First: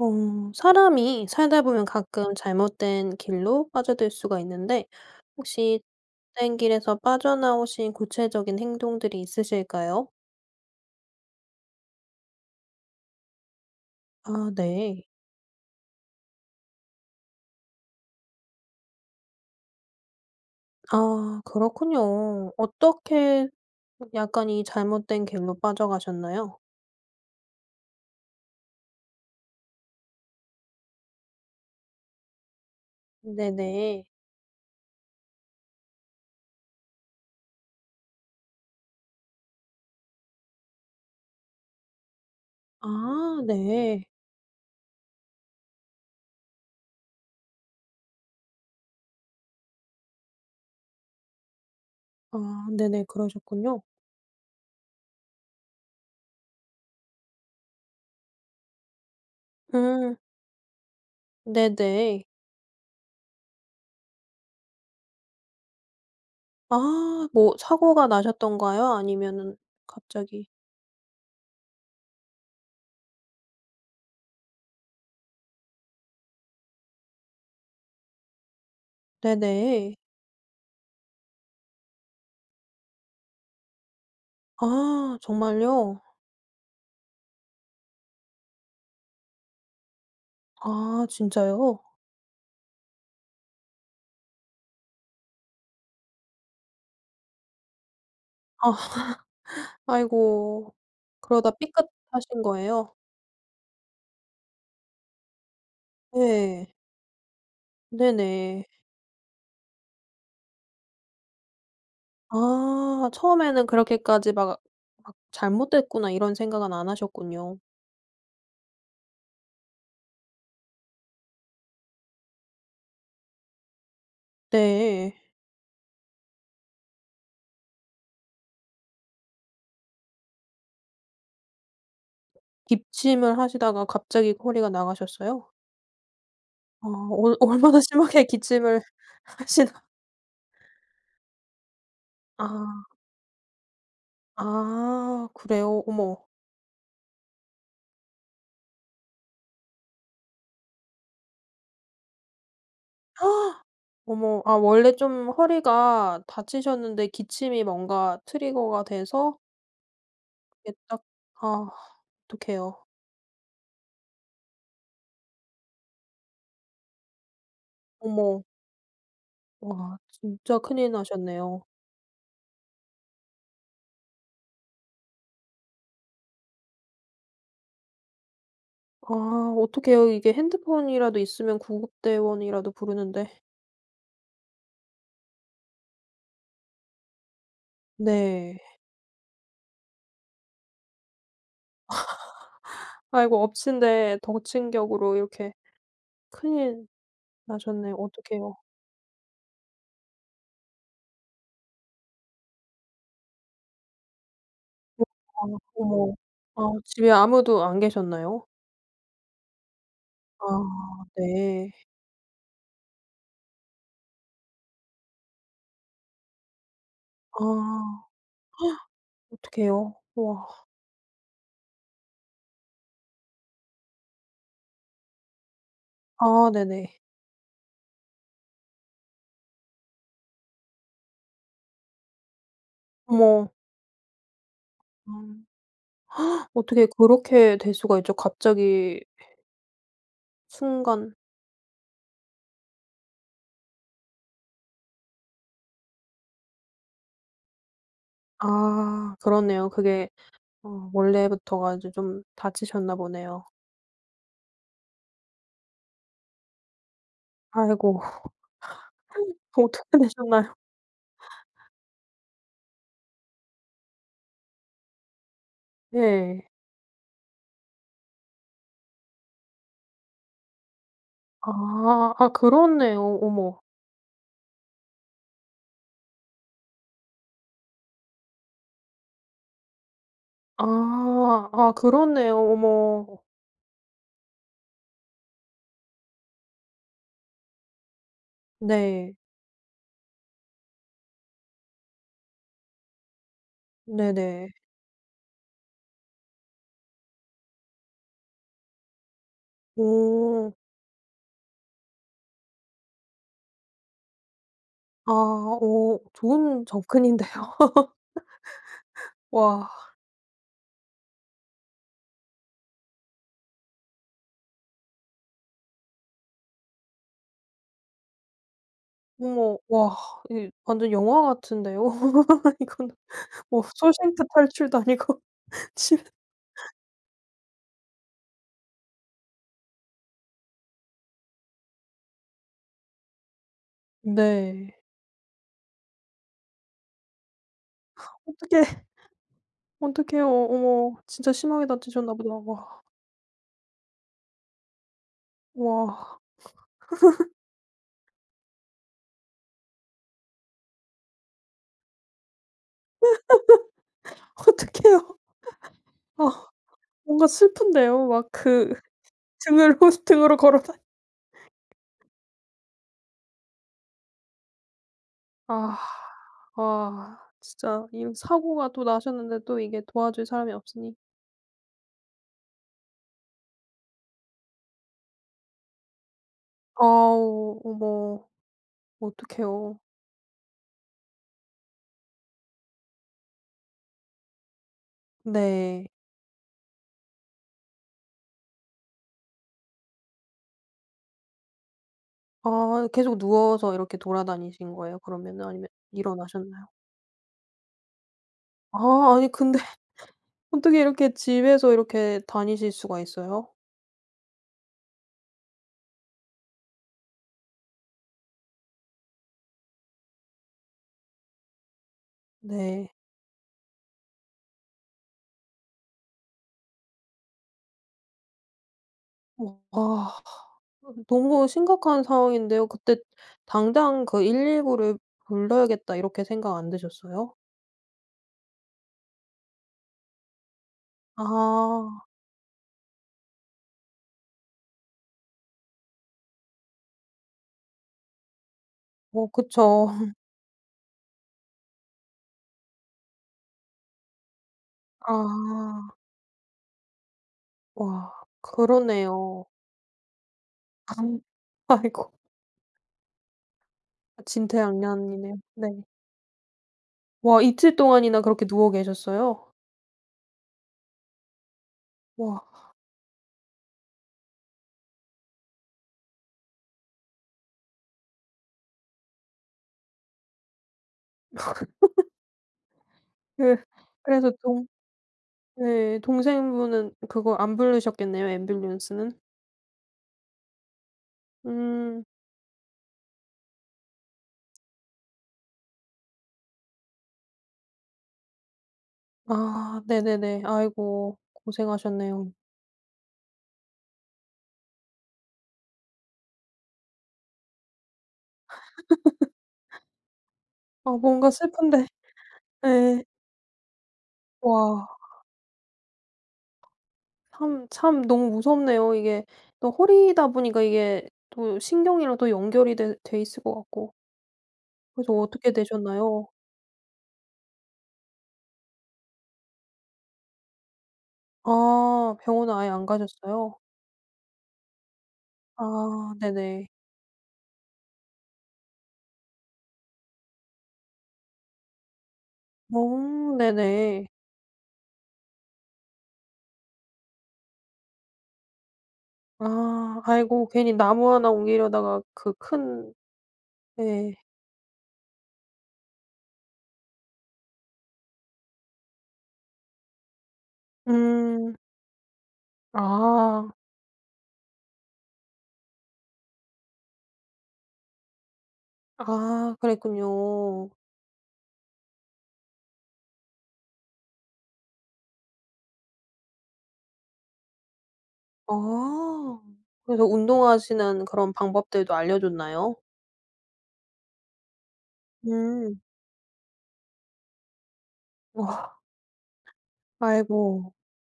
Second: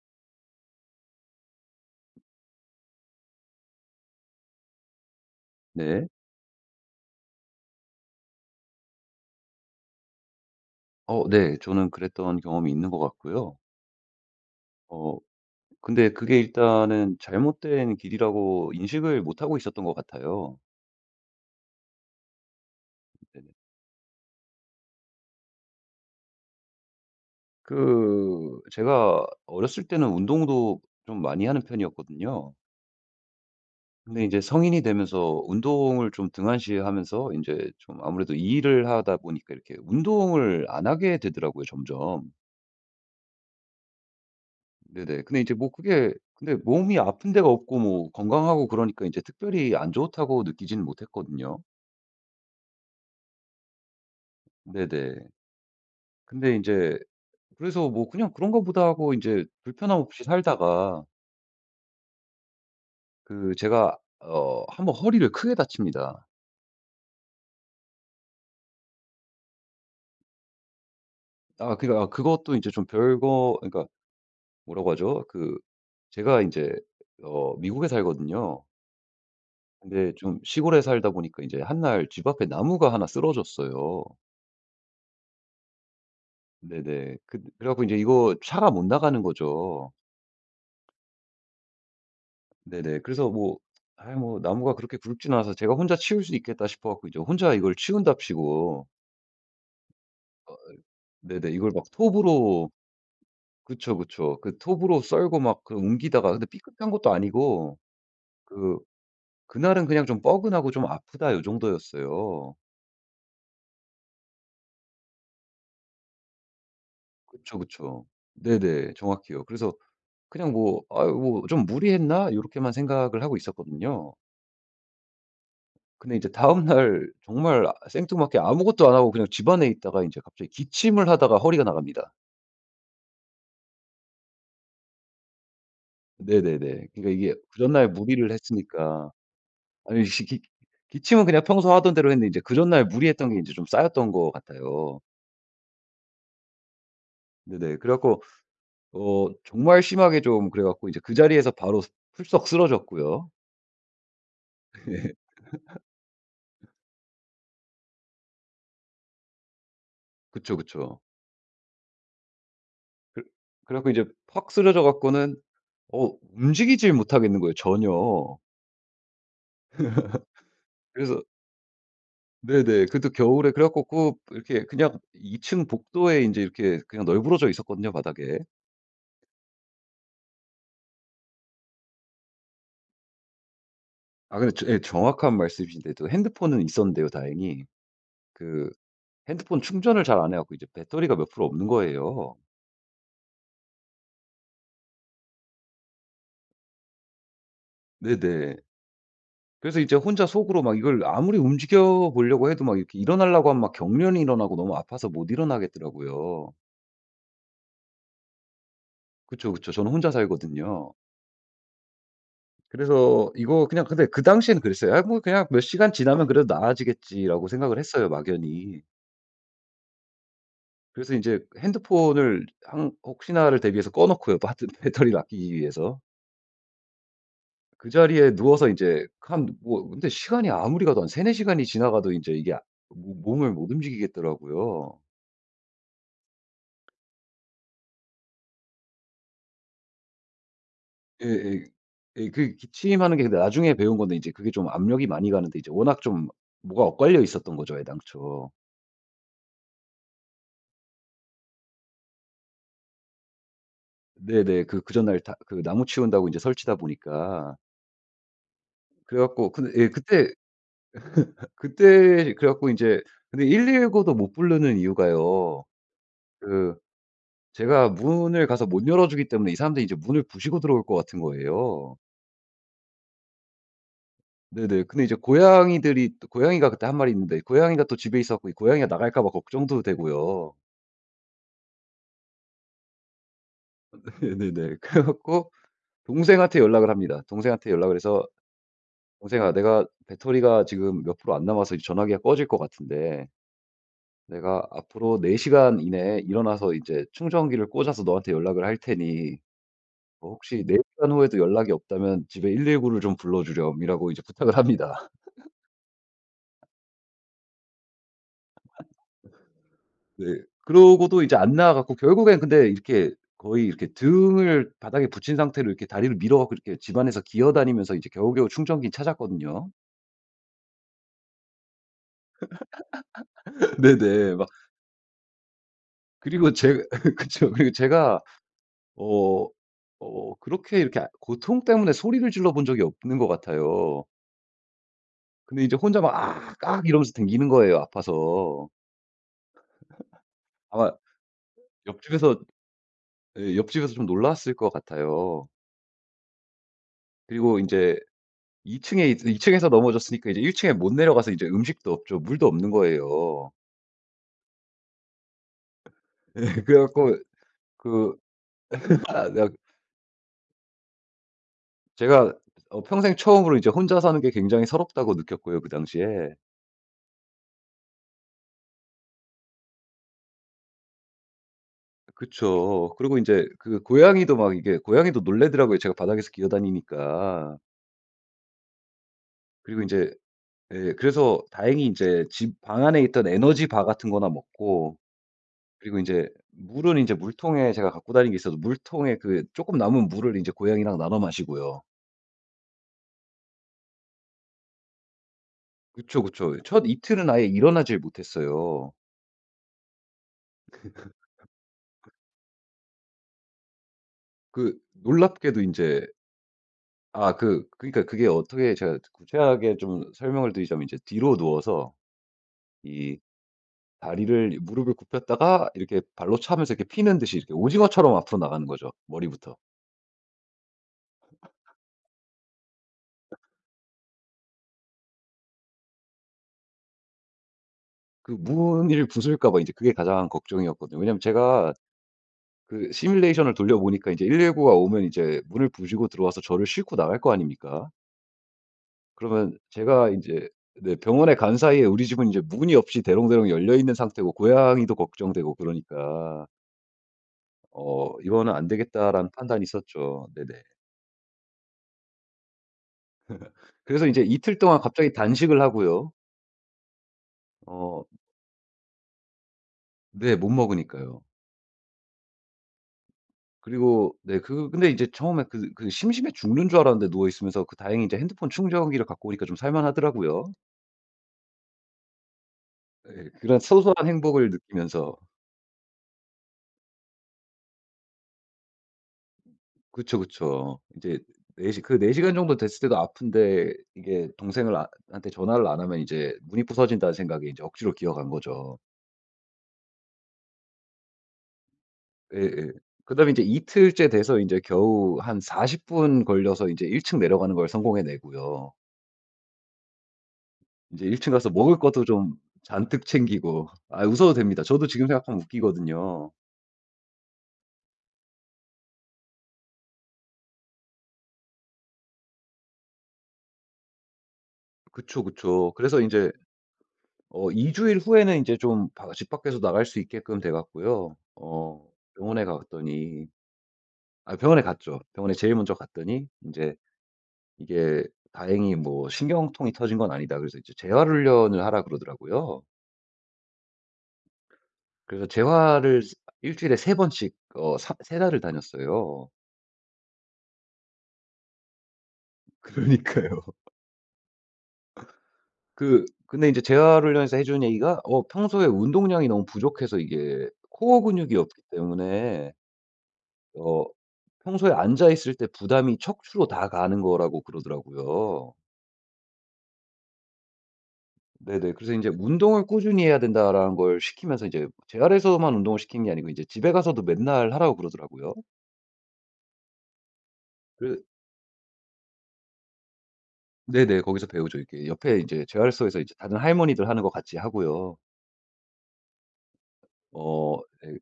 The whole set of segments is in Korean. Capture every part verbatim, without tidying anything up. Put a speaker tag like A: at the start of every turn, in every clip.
A: 어 사람이 살다 보면 가끔 잘못된 길로 빠져들 수가 있는데 혹시
B: 네.
A: 잘못된 길에서 빠져나오신 구체적인 행동들이 있으실까요?
B: 어 네. 저는 그랬던 경험이 있는 것 같고요.
A: 아 네.
B: 어 근데 그게 일단은 잘못된 길이라고 인식을 못하고 있었던 것 같아요.
A: 아 그렇군요.
B: 네네.
A: 어떻게 약간 이 잘못된 길로 빠져 가셨나요?
B: 그 제가 어렸을 때는 운동도 좀 많이 하는 편이었거든요.
A: 네네.
B: 근데 인제 성인이 되면서 운동을 좀 등한시 하면서 인제 좀 아무래도 일을 하다 보니까 이렇게 운동을 안 하게 되더라고요, 점점.
A: 아 네.
B: 네네. 근데 이제 뭐 그게 근데 몸이 아픈 데가 없고 뭐 건강하고 그러니까 이제 특별히 안 좋다고 느끼지는 못했거든요.
A: 아 네네. 그러셨군요.
B: 네네. 근데 인제 그래서 뭐 '그냥 그런가 보다.' 하고 인제 불편함
A: 음.
B: 없이 살다가
A: 네네.
B: 그 제가 어 한번 허리를 크게 다칩니다.
A: 아 뭐 사고가 나셨던가요 아니면은 갑자기?
B: 아. 그러니까 어 그것도 인제 좀 별거 그러니까 뭐라고 하죠? 그 제가 인제 어 미국에 살거든요.
A: 네네.
B: 근데 좀 시골에 살다 보니까 인제 한날 집 앞에 나무가 하나 쓰러졌어요.
A: 아 정말요?
B: 네네. 그 그래 갖고 인제 이거 차가 못 나가는 거죠.
A: 아 진짜요?
B: 네네. 그래서 뭐 아이 뭐 나무가 그렇게 굵지는 않아서 제가 '혼자 치울 수 있겠다.' 싶어 갖고 이제 혼자 이걸
A: 아.
B: 치운답시고 아이.
A: 아이고. 그러다
B: 네네. 이걸 막
A: 삐끗하신
B: 톱으로
A: 거예요?
B: 그쵸, 그쵸. 그 톱으로 썰고 막 그 옮기다가 근데
A: 예.
B: 삐끗한 것도 아니고
A: 네네.
B: 그 그날은 그냥 '좀 뻐근하고 좀 아프다.' 요 정도였어요.
A: 아. 처음에는 그렇게까지 막 막 '잘못됐구나.' 이런 생각은 안
B: 그쵸,
A: 하셨군요.
B: 그쵸. 네네. 정확히요. 그래서 그냥 뭐 '아이 뭐 좀 무리했나?' 요렇게만 생각을 하고 있었거든요.
A: 네.
B: 근데 이제 다음날 정말 생뚱맞게 아무것도 안 하고 그냥 집안에 있다가 인제 갑자기 기침을 하다가 허리가 나갑니다.
A: 기침을 하시다가 갑자기 허리가 나가셨어요?
B: 네네네.
A: 아.
B: 그러니까 이게
A: 얼
B: 그
A: 얼마나
B: 전날
A: 심하게
B: 무리를
A: 기침을
B: 했으니까.
A: 하시다
B: 아니 지 기 기침은 그냥 평소 하던 대로 했는데 이제 그 전날
A: 아.
B: 무리했던 게 인제 좀 쌓였던 것 같아요.
A: 아 그래요? 어머.
B: 네네. 그래 갖고 어 정말 심하게 좀 그래 갖고 이제 그 자리에서 바로 스 풀썩 쓰러졌고요.
A: 어머. 아 원래
B: 예.
A: 좀 허리가 다치셨는데 기침이 뭔가 트리거가 돼서
B: 그쵸,
A: 그게
B: 그쵸.
A: 딱. 아 어떡해요.
B: 그 그래 갖고 이제 팍 쓰러져 갖고는 어 움직이질 못하겠는 거예요 전혀.
A: 어머. 와. 진짜 큰일
B: 그래서
A: 나셨네요.
B: 네네. 그것도 겨울에. 그래 갖고 꼭 이렇게 그냥 이 층 복도에 인제 이렇게 그냥 널부러져 있었거든요 바닥에.
A: 아. 어떡해요. 이게 핸드폰이라도 있으면 구급대원이라도 부르는데.
B: 아. 근데 저 예 정확한 말씀이신데 또 핸드폰은 있었는데요 다행히.
A: 네.
B: 그 핸드폰 충전을 잘 안 해 갖고 이제 배터리가 몇 프로 없는 거예요.
A: 아이고. 엎친 데 덮친 격으로 이렇게 큰일 나셨네요. 어떡해요.
B: 네네. 그래서 이제 혼자 속으로 막 이걸 아무리 움직여 보려고 해도 막 이렇게 일어나려고 하면 막 경련이 일어나고 너무 아파서 못
A: 그랬구나. 어머.
B: 일어나겠더라고요.
A: 아 집에 아무도 안 계셨나요?
B: 그쵸, 그쵸. 저는 혼자
A: 아.
B: 살거든요.
A: 네.
B: 그래서 이거 그냥 근데 그 당시에는 그랬어요. '아 뭐 그냥 몇 시간 지나면 그래도
A: 아.
B: 나아지겠지.'라고 생각을 했어요 막연히.
A: 어떡해요? 우와.
B: 그래서 인제 핸드폰을 항 혹시나를 대비해서 꺼 놓고요 또 하여튼 배터리를 아끼기 위해서.
A: 아 네네.
B: 그 자리에 누워서 이제 한 뭐 근데 시간이 아무리 가도 한 세네 시간이 지나가도 인제 이게 아 모
A: 어머.
B: 몸을 못 움직이겠더라고요.
A: 엄. 어떻게 그렇게 될 수가 있죠? 갑자기 순간
B: 예예 예. 그 기침하는 게 근데 나중에 배운 건데 이제 그게 좀 압력이 많이 가는데 이제 워낙 좀 뭐가 엇갈려 있었던 거죠 애당초.
A: 아. 그렇네요. 그게 어 원래부터가 이제 좀 다치셨나 보네요.
B: 네네. 그 그 전날 다 그 나무 치운다고 인제 설치다 보니까.
A: 아이고.
B: 그래 갖고 근데 예
A: 어떻게
B: 그때
A: 되셨나요?
B: 그때 그래 갖고 인제 근데 119도 못 부르는 이유가요.
A: 네.
B: 그 제가 문을 가서 못 열어 주기 때문에 이 사람들이 이제 문을 부수고 들어올 것 같은 거예요.
A: 아. 아 그렇네요. 어머.
B: 네네. 근데 이제 고양이들이 또 고양이가 그때 한 마리 있는데 고양이가 또 집에 있어 갖고 이 고양이가 나갈까 봐 걱정도 되고요.
A: 아. 아 그렇네요. 어머.
B: 네. 네네. 그래 갖고 동생한테 연락을 합니다. 동생한테 연락을 해서
A: 네.
B: "동생아. 내가 배터리가 지금 몇 프로 안 남아서 이제 전화기가 꺼질 것 같은데
A: 네네.
B: 내가 앞으로 네 시간 이내에 일어나서 이제 충전기를 꽂아서 너한테 연락을 할 테니 뭐
A: 어.
B: 혹시 네 시간 후에도 연락이 없다면 집에 일일구 를 좀 불러 주렴."이라고 이제 부탁을 합니다.
A: 아. 오. 좋은 접근인데요. 와.
B: 네. 그러고도 이제 안 나아 갖고 결국엔 근데 이렇게 거의 이렇게 등을 바닥에 붙인 상태로 이렇게 다리를 밀어 갖고 이렇게 집 안에서 기어 다니면서 이제 겨우겨우 충전기는
A: 어머.
B: 찾았거든요.
A: 와. 이게 완전 영화 같은데요. 이거는 뭐 쇼생크
B: 네네. 막
A: 탈출도 아니고. 출
B: 그리고 제 그쵸. 그리고 제가 어 어 그렇게 이렇게 고통 때문에 소리를 질러 본 적이 없는 것 같아요.
A: 네.
B: 근데 이제 혼자 막 "악악" 이러면서 다니는 거예요, 아파서.
A: 어떡해. 어떡해요.
B: 아마
A: 어머. 진짜 심하게 다치셨나 보다.
B: 옆집에서
A: 와.
B: 예 옆집에서 좀 놀랐을 것 같아요.
A: 와.
B: 그리고 인제 이 층에 이제 이 층에서 넘어졌으니까 이제 일 층에 못 내려가서 이제 음식도 없죠. 물도 없는 거예요.
A: 어떡해요. 아
B: 예. 그래 갖고
A: 뭔가 슬픈데요.
B: 그
A: 막 그
B: 아 네 약
A: 등을 호스 등으로 걸어 다
B: 제가 어 평생 처음으로 이제 '혼자 사는 게 굉장히 서럽다.'고
A: 아.
B: 느꼈고요, 그 당시에.
A: 아 진짜 이런 사고가 또 나셨는데 또 이게 도와줄 사람이 없으니.
B: 그쵸. 그러고 인제 그 고양이도 막 이렇게 고양이도 놀라더라고요, 제가 바닥에서 기어 다니니까.
A: 아우 어머. 어떡해요.
B: 그리고 인제 예 그래서 다행히 인제 집 방 안에 있던 에너지 바 같은 거나 먹고
A: 네.
B: 그리고 인제 물은 인제 물통에 제가 갖고 다니는 게 있어서 물통에 그 쪼끔 남은 물을 인제 고양이랑 나눠 마시고요.
A: 아 계속 누워서 이렇게 돌아다니신 거예요? 그러면은 아니면
B: 그쵸, 그쵸. 이
A: 일어나셨나요?
B: 첫 이틀은 아예 일어나질 못했어요.
A: 아 아니 근데 어떻게 이렇게 집에서 이렇게 다니실 수가 있어요?
B: 그 놀랍게도 인제 아 그 그니까 그게 어떻게 제가 구체하게 좀 설명을 드리자면 인제 뒤로 누워서
A: 네.
B: 이 다리를 이 무릎을 굽혔다가 이렇게 발로 차면서 이렇게 피는 듯이 이렇게 오징어처럼 앞으로 나가는 거죠, 머리부터.
A: 어. 아. 아 너무 심각한 상황인데요. 그때 '당장 그 일일구 를 불러야겠다.' 이렇게 생각 안 드셨어요?
B: 그 문을 부술까 봐 이제 그게 가장 걱정이었거든요. 왜냐하면 제가
A: 아.
B: 그 시뮬레이션을 돌려 보니까 이제 일일구 가 오면 이제 문을 부수고 들어 와서 저를 싣고 나갈 거 아닙니까?
A: 어
B: 그러면
A: 그쵸.
B: 제가 인제 네 병원에 간 사이에 우리 집은 인제 문이 없이 대롱대롱 열려 있는 상태고 고양이도 걱정되고
A: 아.
B: 그러니까
A: 와
B: 어 '이거는 안되겠다.'라는
A: 그러네요.
B: 판단이 섰죠. 네네.
A: 아이고.
B: 그래서 이제 이틀 동안 갑자기
A: 진퇴양난이네요.
B: 단식을
A: 네.
B: 하고요.
A: 와. 이틀
B: 어.
A: 동안이나 그렇게 누워 계셨어요?
B: 네. 못 먹으니까요.
A: 와.
B: 그리고 네 그 근데 이제 처음에 그 그 심심해 죽는 줄 알았는데 누워 있으면서 그 다행히 이제 핸드폰 충전기를 갖고 오니까 좀 살 만하더라고요. 네.
A: 그
B: 그런 소소한
A: 그래서
B: 행복을
A: 좀
B: 느끼면서
A: 네. 동생분은 그거 안 부르셨겠네요, 앰뷸런스는?
B: 그쵸, 그쵸. 인제 네 시 그
A: 음.
B: 네 시간 정도 됐을 때도 아픈데 이게 동생을 아 한테 전화를 안 하면 '이제 문이 부서진다.'는 생각에 인제 억지로 기어간 거죠.
A: 아 네네네. 아이고. 고생하셨네요.
B: 예예. 그다음에 인제 이틀째 돼서 인제 겨우 한 사십 분 걸려서 이제 일 층 내려가는 걸 성공해내고요.
A: 어
B: 인제 일
A: 뭔가
B: 층 가서 먹을
A: 슬픈데.
B: 것도 좀 잔뜩
A: 네.
B: 챙기고 아 웃어도 됩니다. 저도
A: 와.
B: 지금 생각하면 웃기거든요.
A: 참 참 너무 무섭네요. 이게 또 허리다 보니까 이게 또 신경이랑도 연결이 돼 돼 있을 것 같고. 그래서
B: 그쵸,
A: 어떻게
B: 그쵸. 그래서
A: 되셨나요?
B: 인제 어 이 주일 후에는 인제 좀 바 집 밖에서 나갈 수 있게끔 돼 갖고요. 어
A: 아
B: 병원에
A: 병원은
B: 가
A: 아예 안
B: 봤더니
A: 가셨어요?
B: 아 병원에 갔죠. 병원에 제일 먼저
A: 아
B: 갔더니
A: 네네.
B: 인제 이게 "다행히 뭐 신경통이 터진 건 아니다." 그래서 인제 "재활 훈련을 하라."고 그러더라고요.
A: 어 네네.
B: 그래서 재활을 세 일 주일에 세 번씩 어 사 세 달을 다녔어요.
A: 아 아이고. 괜히 나무 하나 옮기려다가 그 큰
B: 그러니까요.
A: 네.
B: 그 근데 인제 재활 훈련에서 해 준 얘기가 어 평소에 운동량이 너무 부족해서 이게 코어 근육이
A: 음.
B: 없기 때문에
A: 아.
B: 어 평소에 앉아 있을 때 부담이 척추로 다 가는 거라고 그러더라고요.
A: 아 그랬군요.
B: 네네. 그래서 인제 "운동을 꾸준히 해야 된다."라는 걸 시키면서 인제 재활에서만 운동을 시키는 게 아니고 인제 집에 가서도 맨날 하라고 그러더라고요.
A: 아. 그래서
B: 그래
A: 운동하시는 그런 방법들도 알려줬나요?
B: 네네. 거기서 배우죠. 이렇게 옆에 이제
A: 음.
B: 재활소에서 이제 다른 할머니들 하는 것 같이 하고요.
A: 와.
B: 어
A: 아이고.
B: 예.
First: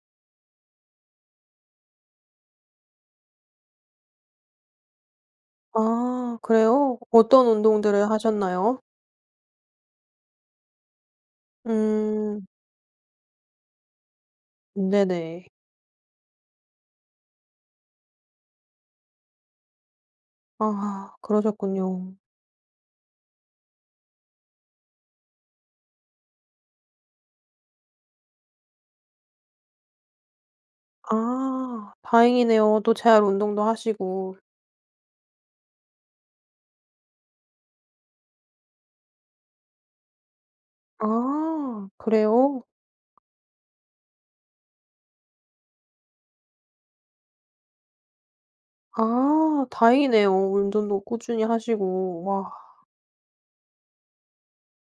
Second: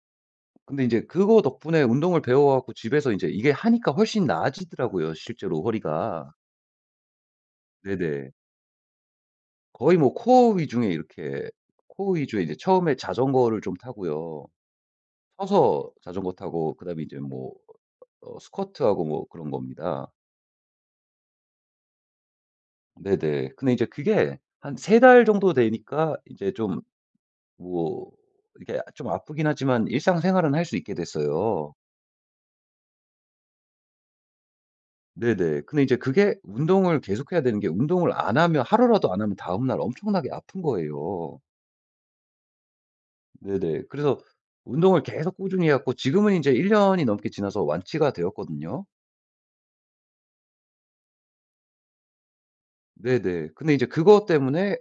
B: 근데 인제 그거 덕분에 운동을 배워 갖고 집에서 인제 이게 하니까 훨씬 나아지더라고요, 실제로 허리가.
A: 아 그래요? 어떤 운동들을
B: 네네.
A: 하셨나요?
B: 거의 뭐 코어 위중의 이렇게 코어 위주의
A: 음.
B: 이제 처음에 자전거를 좀 타고요.
A: 네네.
B: 서서 자전거 타고 그다음에 이제 뭐 어 스쿼트하고 뭐 그런 겁니다.
A: 아 그러셨군요.
B: 네네. 근데 이제 그게 한 세 달 정도 되니까 이제 좀 뭐 이게 좀 아프긴 하지만 일상생활은 할 수 있게 됐어요.
A: 아 다행이네요. 또 재활 운동도 하시고.
B: 네네. 근데 이제 그게 운동을 계속해야 되는 게 운동을 안 하면 하루라도 안 하면 다음날 엄청나게 아픈 거예요.
A: 아 그래요?
B: 네네. 그래서 운동을 계속 꾸준히 해 갖고 지금은 이제 일 년이 넘게 지나서 완치가 되었거든요.
A: 아 다행이네요. 운동도 꾸준히 하시고. 와.
B: 네네. 근데 이제 그거 때문에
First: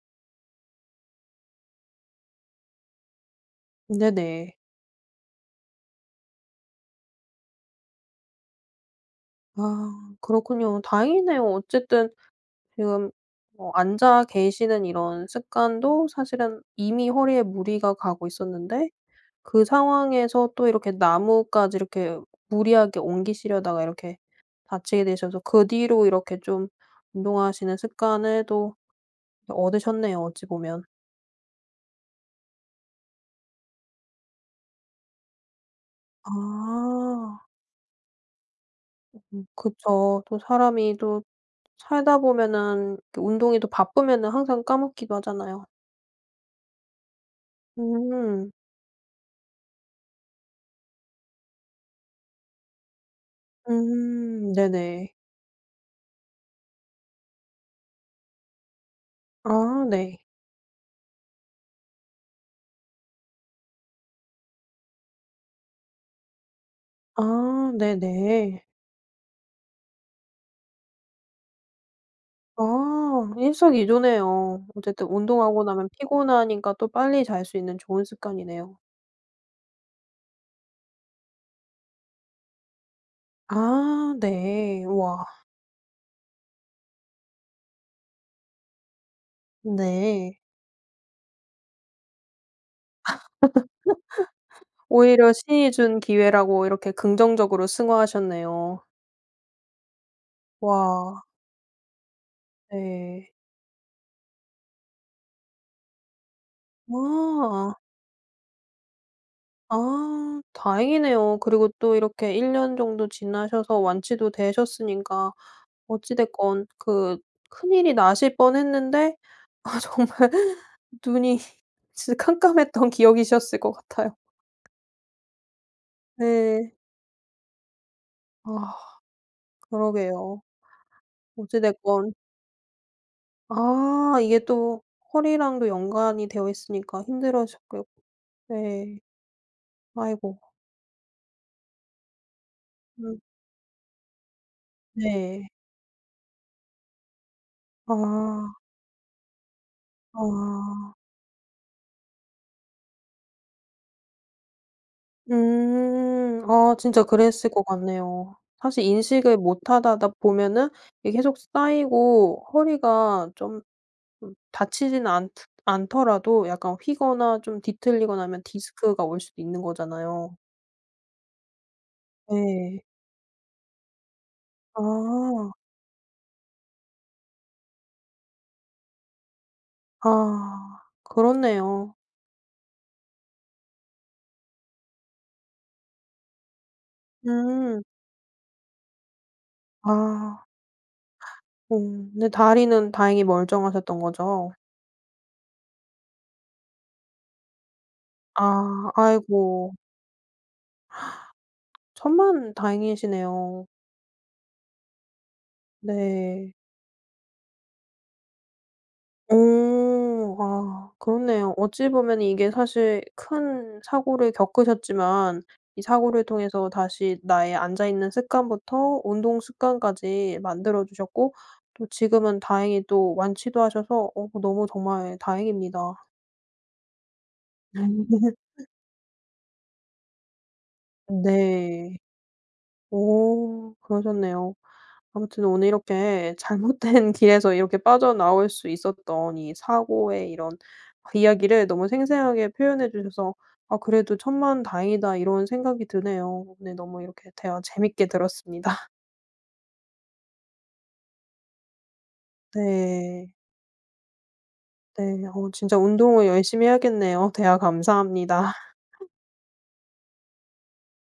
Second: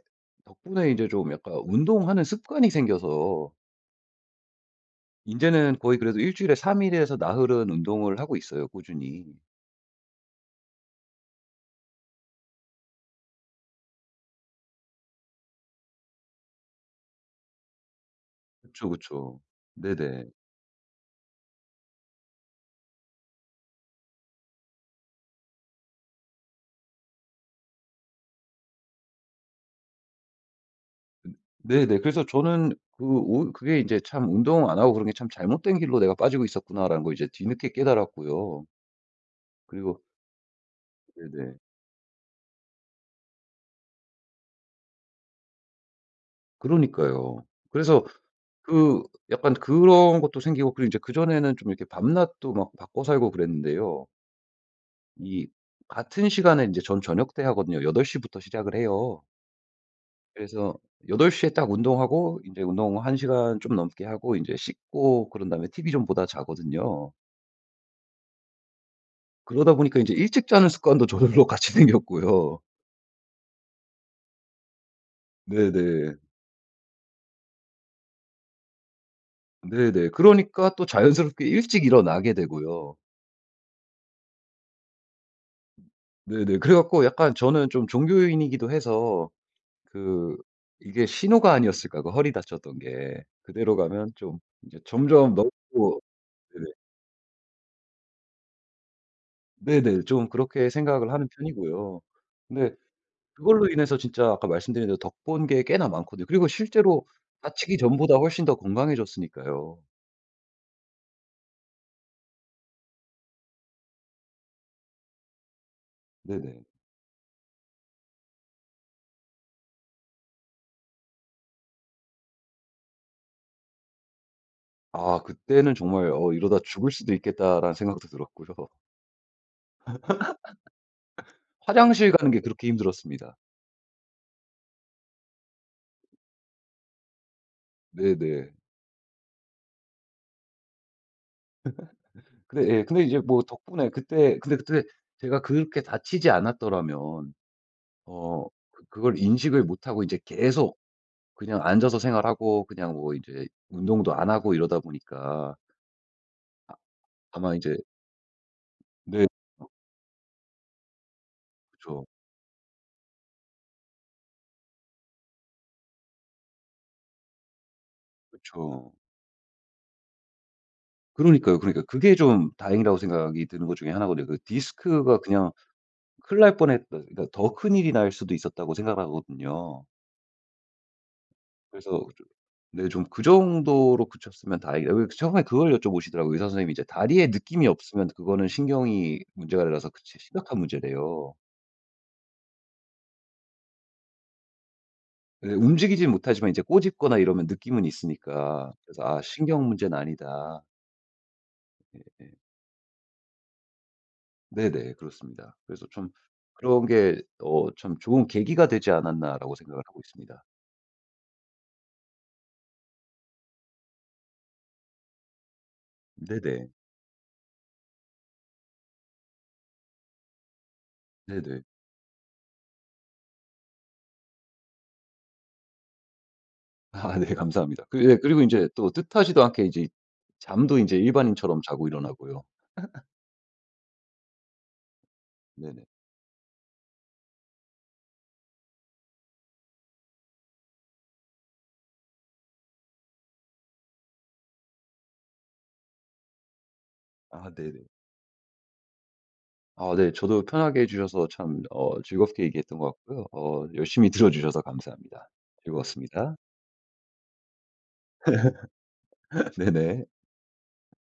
B: 덕분에 인제 좀 약간 운동하는 습관이 생겨서
A: 네네.
B: 인제는 거의 그래도 일 주일에 삼 일에서 나흘은 운동을 하고 있어요, 꾸준히.
A: 아 그렇군요. 다행이네요. 어쨌든 지금 뭐 앉아 계시는 이런 습관도 사실은 이미 허리에 무리가 가고
B: 그쵸,
A: 있었는데
B: 그쵸.
A: 그
B: 네네.
A: 상황에서 또 이렇게 나무까지 이렇게 무리하게 옮기시려다가 이렇게 다치게 되셔서 그 뒤로 이렇게 좀 운동하시는 습관을 또 얻으셨네요, 어찌 보면.
B: 네네. 그래서 저는 그 오 그게 이제 참 운동을 안 하고 그런 게 참 '잘못된 길로 내가 빠지고 있었구나.'라는 걸 이제
A: 아.
B: 뒤늦게 깨달았고요.
A: 음
B: 그리고
A: 그쵸. 또 사람이 또
B: 네네.
A: 살다 보면은 그 운동이 또 바쁘면은 항상 까먹기도 하잖아요.
B: 그러니까요. 그래서
A: 음.
B: 그 약간 그런 것도 생기고 그리고 인제 그전에는 좀 이렇게 밤낮도 막 바꿔 살고 그랬는데요.
A: 음. 네네.
B: 이 같은 시간에 인제 전 저녁 때 하거든요. 여덟 시부터 시작을 해요.
A: 아 네.
B: 그래서 여덟 시에 딱 운동하고 인제 운동 한 시간 좀 넘게 하고 인제 씻고 그런 다음에 TV 좀 보다 자거든요.
A: 아 네네.
B: 그러다 보니까 인제 일찍 자는 습관도 저절로 같이 생겼고요.
A: 아 일석이조네요. 어쨌든 운동하고 나면
B: 네네.
A: 피곤하니까 또 빨리 잘 수 있는 좋은 습관이네요.
B: 네네. 그러니까 또 자연스럽게 일찍 일어나게 되고요.
A: 아 네. 우와.
B: 네네. 그래 갖고 약간 저는 좀 종교인이기도 해서 그
A: 네.
B: '이게 신호가 아니었을까? 그 허리 다쳤던 게.' 그대로 가면 좀 인제
A: '오히려
B: 점점 [unintelligible]
A: 신이 준
B: 고
A: 기회'라고
B: 예.
A: 이렇게 긍정적으로 승화하셨네요.
B: 네네. 좀 그렇게 생각을
A: 와.
B: 하는 편이고요. 근데
A: 네.
B: 그걸로 인해서 진짜 아까 말씀드린 대로 덕 본 게 꽤나 많거든요. 그리고 실제로
A: 와.
B: 다치기 전보다 훨씬 더 건강해졌으니까요.
A: 아 다행이네요. 그리고 또 이렇게 일 년 정도 지나셔서 완치도 되셨으니까 어찌
B: 네네.
A: 됐건 그 큰일이 나실 뻔 했는데 아 정말 눈이 진짜 캄캄했던 기억이셨을 것 같아요.
B: 아 그때는 정말 '어 이러다
A: 네.
B: 죽을수도 있겠다.'라는 생각도
A: 아
B: 들었고요.
A: 그러게요. 어찌
B: 화장실
A: 됐건
B: 가는 게 그렇게 힘들었습니다.
A: 아 이게 또 허리랑도 연관이 되어 있으니까 힘들어졌겠
B: 네네.
A: 네. 아이고.
B: 근데 예 근데 이제
A: 음.
B: 뭐 덕분에 그때 근데 그때 제가
A: 네.
B: 그렇게 다치지 않았더라면 어
A: 아.
B: 그 그걸 인식을 못 하고 인제 계속
A: 아.
B: 그냥 앉아서 생활하고 그냥 뭐 이제 운동도 안 하고 이러다 보니까
A: 음. 아 진짜 그랬을
B: 아마
A: 거
B: 인제
A: 같네요. 사실
B: 네.
A: 인식을 못 하다다 보면은 이게 계속
B: 그쵸.
A: 쌓이고 허리가 좀 좀 다치지는 않드 않더라도 약간 휘거나 좀 뒤틀리거나 하면
B: 그쵸.
A: 디스크가 올 수도 있는 거잖아요.
B: 그러니까요. 그러니까. 그게 좀
A: 예.
B: 다행이라고 생각이 드는 것 중에 하나 거든요. 그 디스크가 그냥
A: 아.
B: '큰일 날 뻔했다. 그것보다 더 큰일이 날 수도 있었다.'고 생각을 하거든요.
A: 아
B: 그래서
A: 그렇네요.
B: 좀 네 좀 '그 정도로 그쳤으면 다행이다.' 왜냐면 처음에 그걸 여쭤보시더라고요, 의사 선생님이. "이제 다리에 느낌이
A: 음.
B: 없으면 그거는 신경이 문제가
A: 아.
B: 돼서 그게 진짜 심각한 문제"래요.
A: 음 근데 다리는 다행히 멀쩡하셨던 거죠?
B: 예 움직이진 못하지만 이제 꼬집거나 이러면 느낌은 있으니까
A: 아.
B: 그래서 아 신경
A: 아이고.
B: 문제는 아니다. 예예.
A: 천만다행이시네요.
B: 네네. 그렇습니다. 그래서 좀
A: 네.
B: 그런 게 어 참 '좋은 계기가 되지 않았나?'라고 생각을 하고
A: 오
B: 있습니다.
A: 아 그렇네요. 어찌 보면은 이게 사실 큰 사고를 겪으셨지만 이 사고를
B: 네네.
A: 통해서 다시 나의 앉아 있는 습관부터 운동 습관까지 만들어 주셨고
B: 네네.
A: 또 지금은 다행히 또 완치도 하셔서 어 너무 정말 다행입니다.
B: 아 네 감사합니다. 그리 예 그리고 인제 또 뜻하지도 않게 이제 잠도 인제
A: 음
B: 일반인처럼 자고
A: 네.
B: 일어나고요.
A: 오 그러셨네요. 아무튼 오늘
B: 네네.
A: 이렇게 잘못된 길에서 이렇게 빠져나올 수 있었던 이 사고의 이런 이야기를 너무 생생하게 표현해 주셔서 아 그래도 '천만다행이다.' 이런 생각이 드네요. 네 너무 이렇게
B: 아
A: 대화
B: 네네.
A: 재밌게 들었습니다.
B: 아 네. 저도 편하게 해 주셔서 참 어 즐겁게 얘기했던 것 같고요.
A: 네.
B: 어 열심히 들어 주셔서
A: 네.
B: 감사합니다.
A: 어 진짜 운동을
B: 즐거웠습니다.
A: 열심히 해야겠네요. 대화 감사합니다.
B: 네네.